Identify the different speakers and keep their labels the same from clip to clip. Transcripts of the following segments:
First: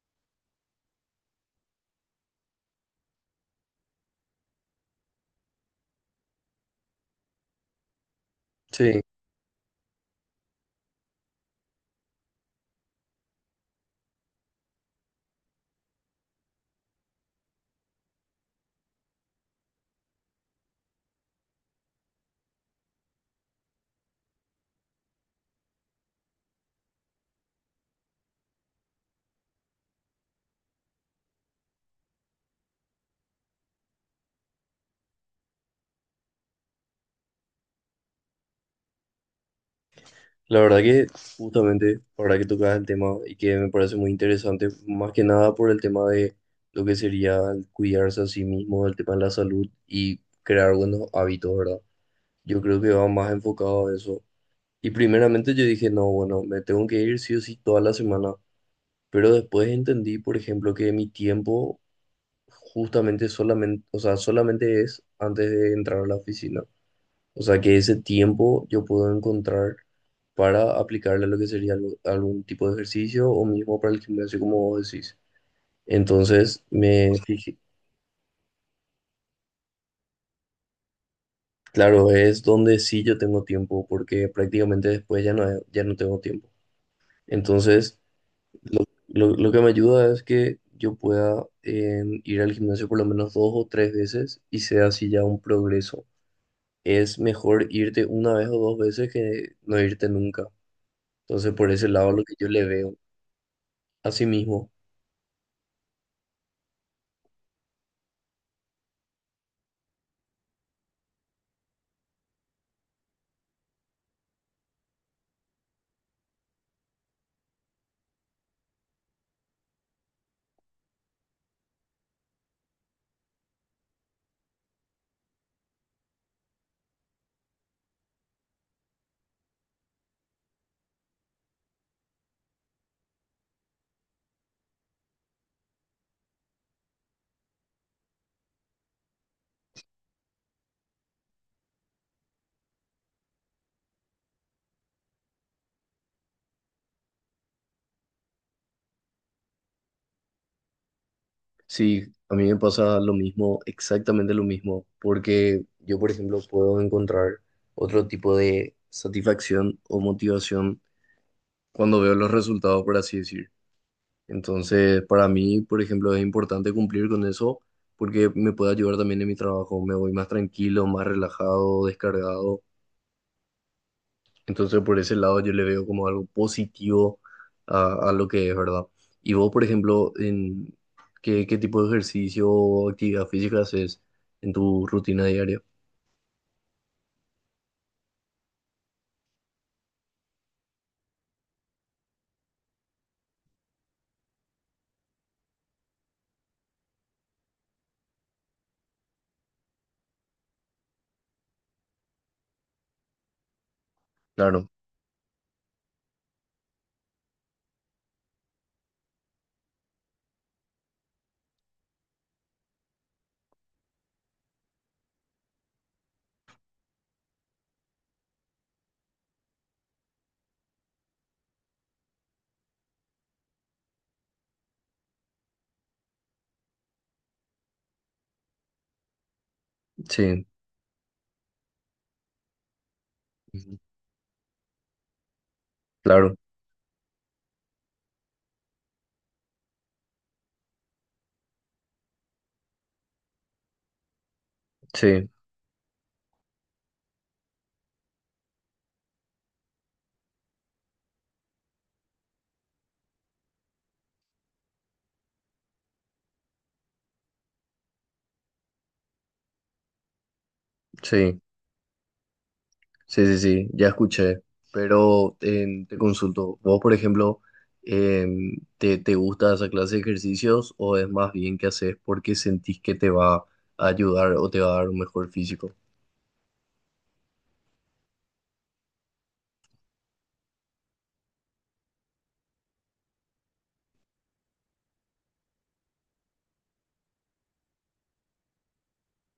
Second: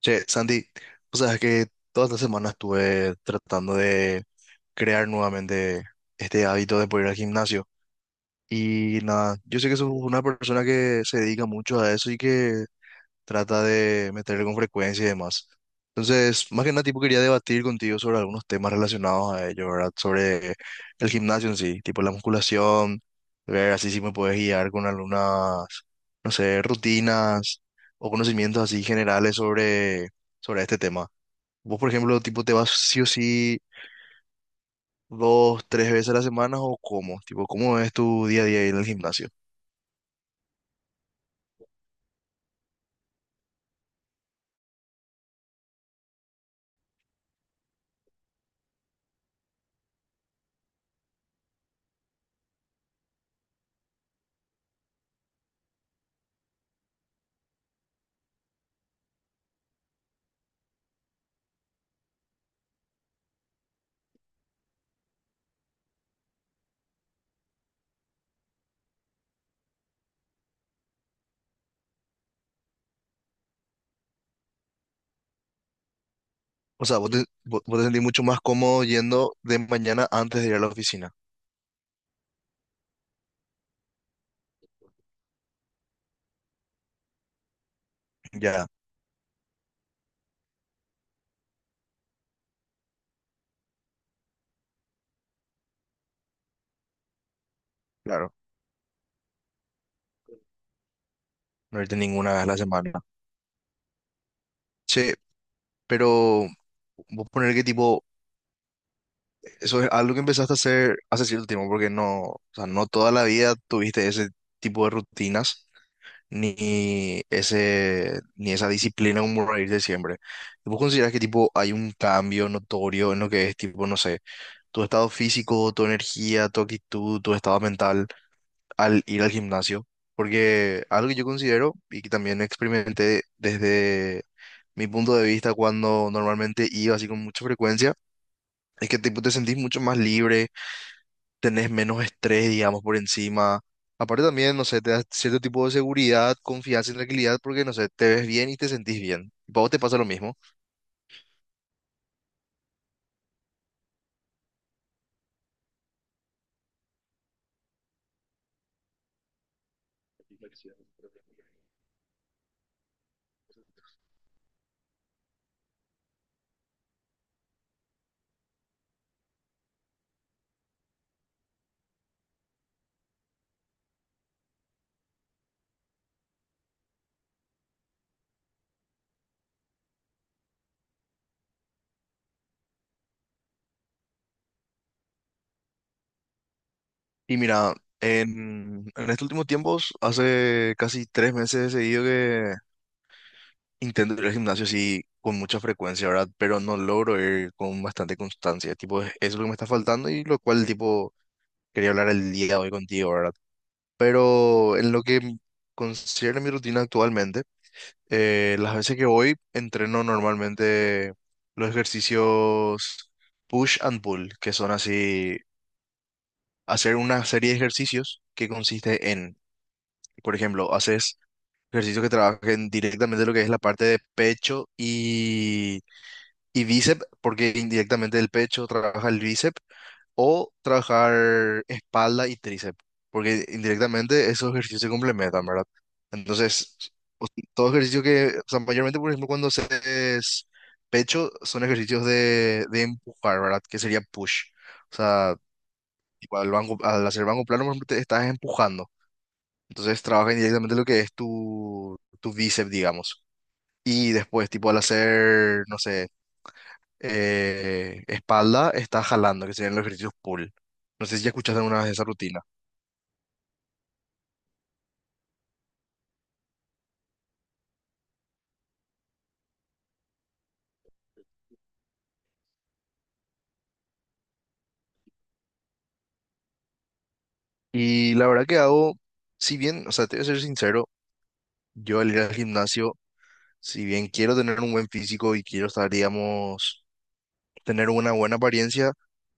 Speaker 1: Che, Sandy, o sea, es que toda esta semana estuve tratando de crear nuevamente este hábito de poder ir al gimnasio. Y
Speaker 2: Sí,
Speaker 1: nada, yo sé que sos una persona que se dedica mucho a eso y que trata de meterle con frecuencia y demás. Entonces, más que nada, tipo, quería debatir contigo sobre algunos temas relacionados a ello, ¿verdad? Sobre el gimnasio en sí, tipo la musculación, ver así si me puedes guiar con algunas, no sé, rutinas o conocimientos así generales sobre este tema. Vos, por ejemplo, tipo, ¿te vas sí o sí dos, tres veces a la semana o cómo? Tipo, ¿cómo es tu día a día ahí en el gimnasio?
Speaker 2: la verdad que justamente ahora que tocas el tema y que me parece muy interesante, más que nada por el tema de lo que sería el cuidarse a sí mismo, el tema de la salud y crear buenos hábitos, ¿verdad? Yo creo que va más enfocado a eso. Y primeramente yo dije, no, bueno, me tengo que ir sí o sí toda la semana, pero después entendí, por ejemplo, que mi tiempo justamente solamente, o sea, solamente es antes de entrar a la oficina. O sea que ese tiempo yo puedo encontrar para aplicarle lo que sería algún tipo de ejercicio o mismo para el gimnasio, como vos decís. Entonces,
Speaker 1: O sea, vos
Speaker 2: me
Speaker 1: te,
Speaker 2: fijé,
Speaker 1: vos vos te sentís mucho más cómodo yendo de mañana antes de ir a la oficina.
Speaker 2: claro, es donde sí yo tengo tiempo, porque prácticamente después ya no, ya no tengo tiempo. Entonces,
Speaker 1: Ya,
Speaker 2: lo que me ayuda es que yo pueda ir al gimnasio por lo menos dos o tres veces y sea así ya un progreso. Es mejor irte una
Speaker 1: claro,
Speaker 2: vez o dos veces que no irte nunca. Entonces, por
Speaker 1: no
Speaker 2: ese
Speaker 1: irte
Speaker 2: lado, lo
Speaker 1: ninguna
Speaker 2: que
Speaker 1: vez a
Speaker 2: yo
Speaker 1: la
Speaker 2: le
Speaker 1: semana.
Speaker 2: veo. Así mismo.
Speaker 1: Che, pero vos poner que tipo, eso es algo que empezaste a hacer hace cierto tiempo, porque no, o sea, no toda la vida tuviste ese tipo de rutinas, ni ese, ni esa disciplina como para irte siempre. ¿Vos considerás que tipo hay un cambio notorio en lo que es tipo, no sé, tu estado físico, tu energía, tu actitud, tu estado mental al ir al gimnasio? Porque algo que yo considero y que también experimenté desde mi punto de vista cuando normalmente iba así con mucha frecuencia, es que tipo, te sentís mucho más libre, tenés menos estrés, digamos, por encima. Aparte también, no sé, te da cierto tipo de seguridad, confianza y tranquilidad porque, no sé, te ves bien y te sentís bien. ¿Para vos te pasa lo mismo?
Speaker 2: Sí, a mí me pasa lo mismo, exactamente lo mismo, porque yo, por ejemplo, puedo encontrar otro tipo de satisfacción o motivación cuando veo los resultados, por así decir. Entonces, para mí, por ejemplo, es importante cumplir con eso porque me puede ayudar también en mi trabajo. Me voy más tranquilo, más relajado, descargado. Entonces, por ese lado yo le veo como algo positivo a lo que es, ¿verdad? Y vos, por ejemplo, en ¿qué tipo de ejercicio o actividad física haces en tu rutina diaria?
Speaker 1: Y mira, en estos últimos tiempos, hace casi 3 meses he seguido. Intento ir al gimnasio sí con mucha frecuencia, ¿verdad? Pero no logro ir con bastante constancia. Tipo, eso es lo que me está faltando y lo cual, tipo, quería hablar el día de hoy contigo, ¿verdad?
Speaker 2: Claro,
Speaker 1: Pero en lo que considero mi rutina actualmente, las veces que voy, entreno normalmente los ejercicios push and pull, que son así, hacer una serie de ejercicios que consiste en, por ejemplo, haces ejercicios que trabajen directamente lo que es la parte de pecho y bíceps, porque indirectamente el pecho trabaja el bíceps,
Speaker 2: sí.
Speaker 1: o trabajar espalda y tríceps, porque
Speaker 2: Ujú.
Speaker 1: indirectamente esos ejercicios se complementan, ¿verdad?
Speaker 2: Claro,
Speaker 1: Entonces, o- todo ejercicio que, o sea, mayormente, por ejemplo, cuando haces pecho, son ejercicios de empujar, ¿verdad? Que sería push. O
Speaker 2: sí,
Speaker 1: sea, tipo, al banco, al hacer banco plano, por ejemplo, te estás empujando. Entonces, trabaja indirectamente lo que es tu bíceps, digamos. Y después, tipo, al hacer, no sé, espalda está jalando, que serían los ejercicios pull. No sé si ya
Speaker 2: sí,
Speaker 1: escuchaste alguna vez esa rutina.
Speaker 2: sí, ya escuché. Pero te consulto, vos, por ejemplo, ¿te gusta esa clase de ejercicios o es más bien que haces porque sentís que te va a ayudar o te va a dar un mejor físico?
Speaker 1: Y la verdad que hago, si bien, o sea, te voy a ser sincero, yo al ir al gimnasio, si bien quiero tener un buen físico y quiero estar, digamos, tener una buena apariencia,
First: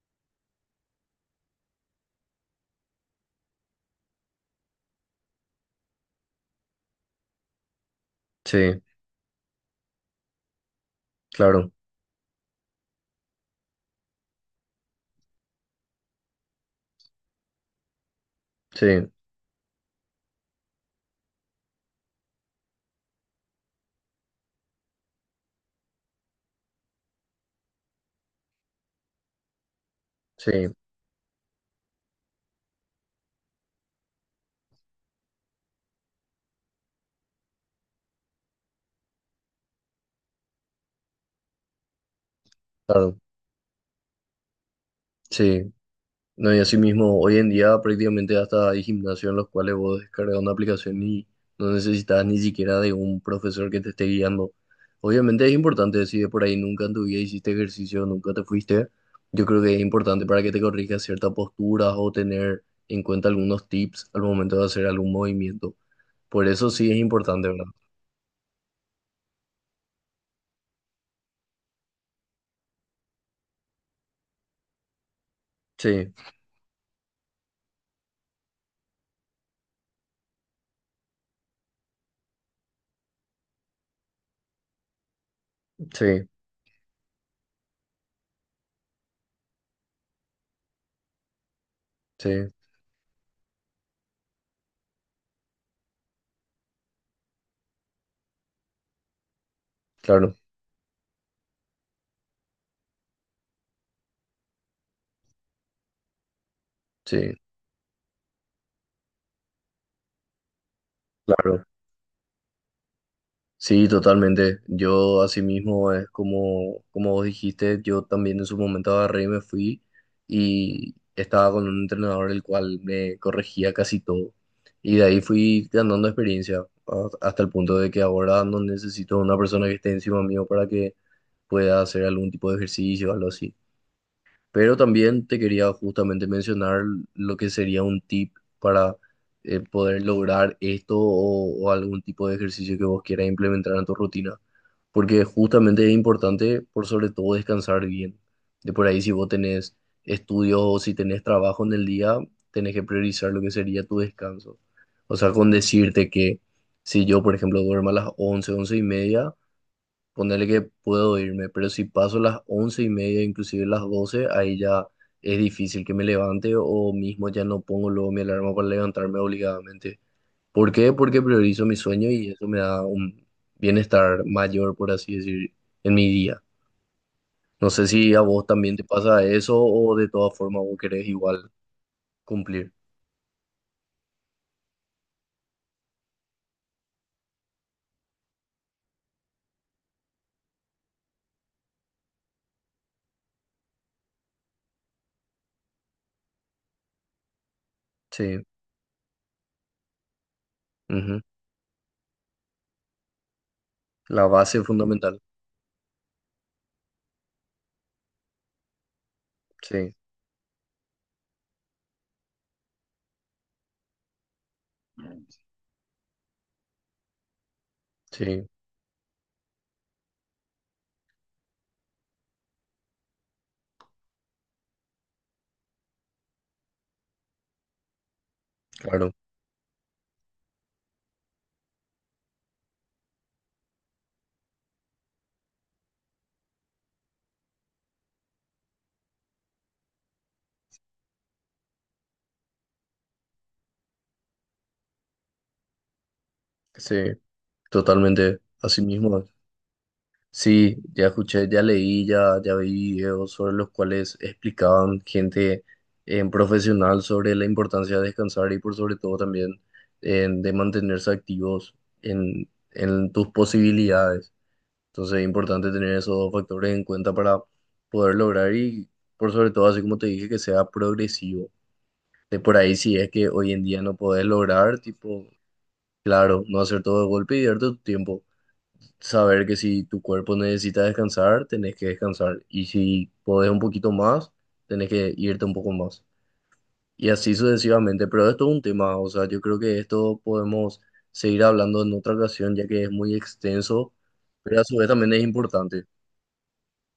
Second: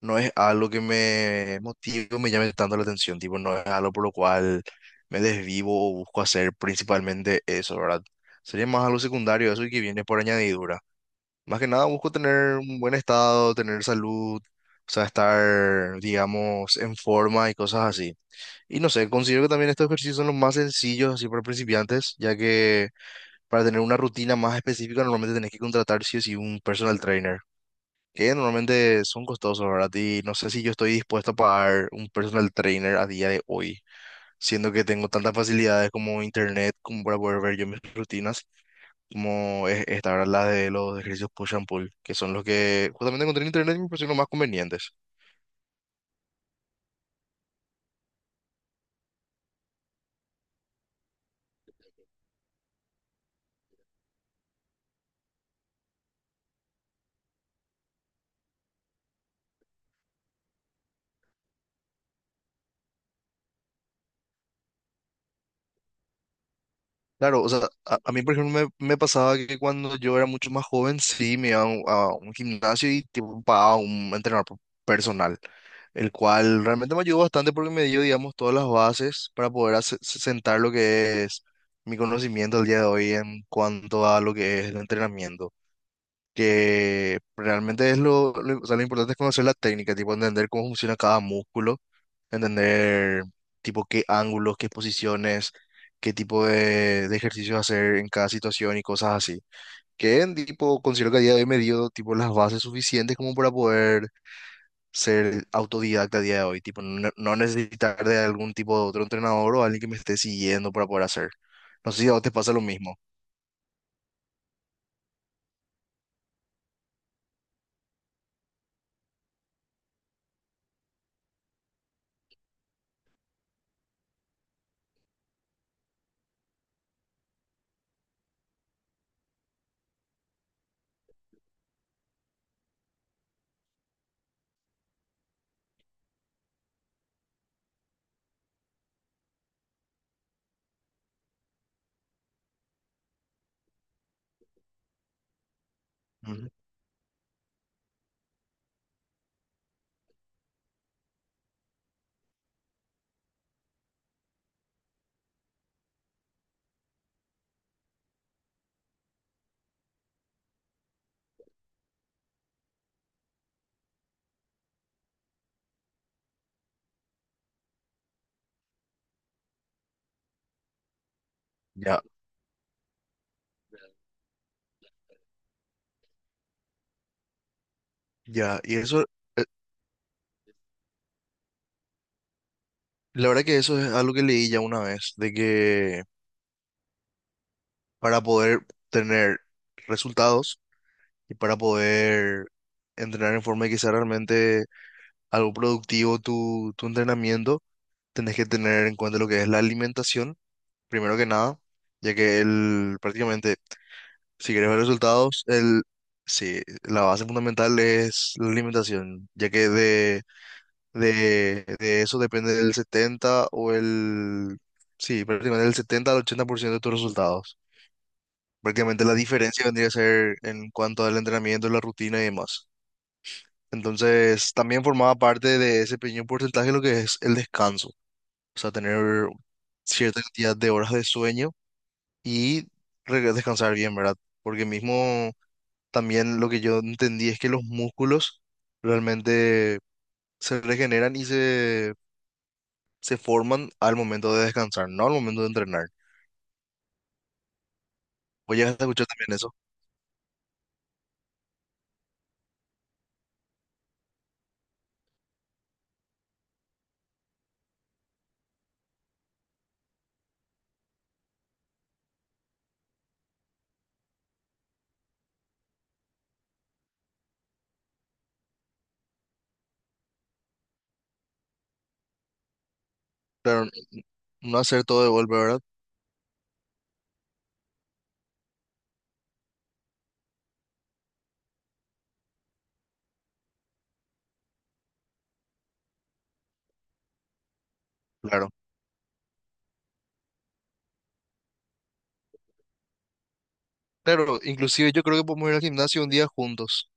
Speaker 1: no es algo que me motive o me llame tanto la atención, tipo, no es algo por lo cual me desvivo o busco hacer principalmente eso, ¿verdad? Sería
Speaker 2: Sí,
Speaker 1: más algo secundario, eso y que viene por añadidura. Más que
Speaker 2: claro,
Speaker 1: nada busco tener un buen estado, tener salud, o sea, estar, digamos, en forma y cosas así. Y no sé,
Speaker 2: sí.
Speaker 1: considero que también estos ejercicios son los más sencillos así para principiantes, ya que para tener una rutina más específica normalmente tenés que contratar sí o sí un personal trainer, que normalmente son costosos, ¿verdad? Y no sé
Speaker 2: Sí,
Speaker 1: si yo estoy dispuesto a pagar un personal trainer a día de hoy, siendo que tengo tantas facilidades como internet como para poder ver yo mis rutinas como esta, ¿verdad? La de los ejercicios push and pull, que son los que
Speaker 2: claro,
Speaker 1: justamente encontré en internet y me parecieron los más convenientes.
Speaker 2: sí. No, y así mismo, hoy en día prácticamente hasta hay gimnasios en los cuales vos descargas una aplicación y no necesitas ni siquiera de un profesor que te esté guiando. Obviamente es importante, si de por ahí nunca en tu vida hiciste ejercicio, nunca te fuiste, yo creo que es importante para que te corrijas ciertas posturas o tener en cuenta algunos tips al momento de hacer algún movimiento. Por eso sí es
Speaker 1: Claro, o
Speaker 2: importante,
Speaker 1: sea,
Speaker 2: ¿verdad?
Speaker 1: a mí, por ejemplo, me pasaba que cuando yo era mucho más joven, sí, me iba a un, gimnasio y tipo, pagaba un entrenador personal, el
Speaker 2: Sí,
Speaker 1: cual realmente me ayudó bastante porque me dio, digamos, todas las bases para poder sentar lo que es mi conocimiento al día de hoy en cuanto a lo que es el entrenamiento.
Speaker 2: sí,
Speaker 1: Que realmente es o sea, lo importante es conocer la técnica, tipo entender cómo funciona cada músculo,
Speaker 2: sí,
Speaker 1: entender tipo qué ángulos, qué posiciones, qué tipo de ejercicios hacer en cada situación y cosas así. Que
Speaker 2: claro,
Speaker 1: en tipo considero que a día de hoy me dio tipo las bases suficientes como para poder ser autodidacta a día de hoy, tipo no,
Speaker 2: sí,
Speaker 1: no necesitar de algún tipo de otro entrenador o alguien que me esté siguiendo para poder hacer.
Speaker 2: claro.
Speaker 1: No sé si a vos te pasa lo mismo.
Speaker 2: Sí, totalmente. Yo asimismo es como, como vos dijiste, yo también en su momento agarré y me fui y estaba con un entrenador el cual me corregía casi todo. Y de ahí fui ganando experiencia hasta el punto de que ahora no necesito una persona que esté encima mío para que pueda hacer algún tipo de ejercicio o algo así. Pero también te quería justamente mencionar lo que sería un tip para poder lograr esto o algún tipo de ejercicio que vos quieras implementar en tu rutina. Porque justamente es
Speaker 1: Ujú.
Speaker 2: importante, por sobre todo, descansar bien. De por ahí, si vos tenés estudios o si tenés trabajo en el día, tenés que priorizar lo que sería tu descanso. O sea, con decirte que si yo, por ejemplo, duermo a las 11:30, ponerle que puedo irme, pero si paso las 11:30, inclusive las 12, ahí ya es difícil que me levante o mismo ya no pongo luego mi alarma para levantarme obligadamente. ¿Por qué? Porque priorizo mi
Speaker 1: Ya,
Speaker 2: sueño y eso me da un bienestar mayor, por así decir, en mi día. No sé si a vos
Speaker 1: ya,
Speaker 2: también
Speaker 1: y
Speaker 2: te
Speaker 1: eso.
Speaker 2: pasa eso o de todas formas vos querés igual cumplir.
Speaker 1: La verdad que eso es algo que leí ya una vez, de que para poder tener resultados y para poder entrenar en forma de que sea realmente algo productivo tu entrenamiento, tenés
Speaker 2: Sí,
Speaker 1: que tener en cuenta lo que es la alimentación, primero
Speaker 2: ujú.
Speaker 1: que nada, ya que el, prácticamente,
Speaker 2: La
Speaker 1: si
Speaker 2: base
Speaker 1: querés ver
Speaker 2: fundamental.
Speaker 1: resultados, el, sí, la base fundamental es la alimentación, ya que
Speaker 2: Sí,
Speaker 1: de eso depende del 70 o el... Sí, prácticamente del 70 al 80% de tus resultados.
Speaker 2: sí,
Speaker 1: Prácticamente la diferencia vendría a ser en cuanto al entrenamiento, la rutina y demás. Entonces, también formaba parte de ese pequeño porcentaje lo que es el descanso. O sea,
Speaker 2: claro.
Speaker 1: tener cierta cantidad de horas de sueño y descansar bien, ¿verdad? Porque mismo también lo que yo entendí es que los músculos realmente se regeneran y se forman al momento de descansar, no al momento de entrenar.
Speaker 2: Sí, totalmente.
Speaker 1: Vos
Speaker 2: Así
Speaker 1: llegaste a escuchar
Speaker 2: mismo.
Speaker 1: también eso.
Speaker 2: Sí, ya escuché, ya leí, ya vi videos sobre los cuales explicaban gente en profesional sobre la importancia de descansar y por sobre todo también de mantenerse activos en tus posibilidades. Entonces es importante tener esos dos factores en cuenta para poder lograr y por sobre todo, así como te dije, que sea progresivo. De por ahí si es que hoy en
Speaker 1: Claro,
Speaker 2: día no podés
Speaker 1: no
Speaker 2: lograr,
Speaker 1: hacer todo de
Speaker 2: tipo,
Speaker 1: golpe, ¿verdad?
Speaker 2: claro, no hacer todo de golpe y darte tu tiempo, saber que si tu cuerpo necesita descansar, tenés que descansar. Y si podés un poquito más, tenés que irte un poco más. Y así sucesivamente. Pero esto
Speaker 1: Claro.
Speaker 2: es un tema, o sea, yo creo que esto podemos seguir hablando en otra ocasión, ya que es muy extenso,
Speaker 1: Claro,
Speaker 2: pero a su vez
Speaker 1: inclusive yo
Speaker 2: también
Speaker 1: creo
Speaker 2: es
Speaker 1: que podemos ir al
Speaker 2: importante.
Speaker 1: gimnasio un día juntos.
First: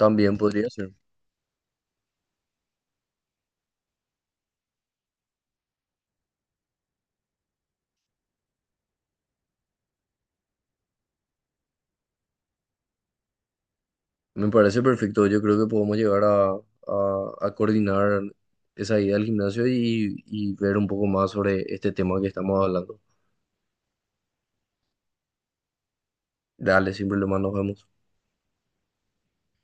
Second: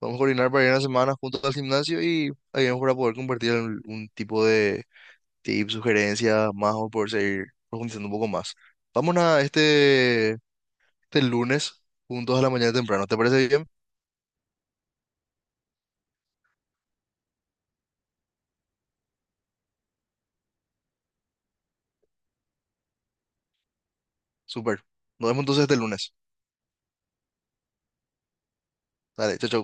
Speaker 1: Vamos a coordinar para
Speaker 2: podría
Speaker 1: ir una
Speaker 2: ser.
Speaker 1: semana juntos al gimnasio y ahí vamos para poder compartir un, tipo de tips, sugerencias, más o poder seguir profundizando un poco más. Vamos a este lunes juntos a la mañana temprano. ¿Te parece bien?
Speaker 2: Me parece perfecto. Yo creo que podemos llegar a, a coordinar esa ida al gimnasio y ver un poco más sobre este tema que estamos hablando.
Speaker 1: Súper. Nos vemos entonces este lunes.
Speaker 2: Dale, sin problema, nos vemos.
Speaker 1: Dale, chao, chao.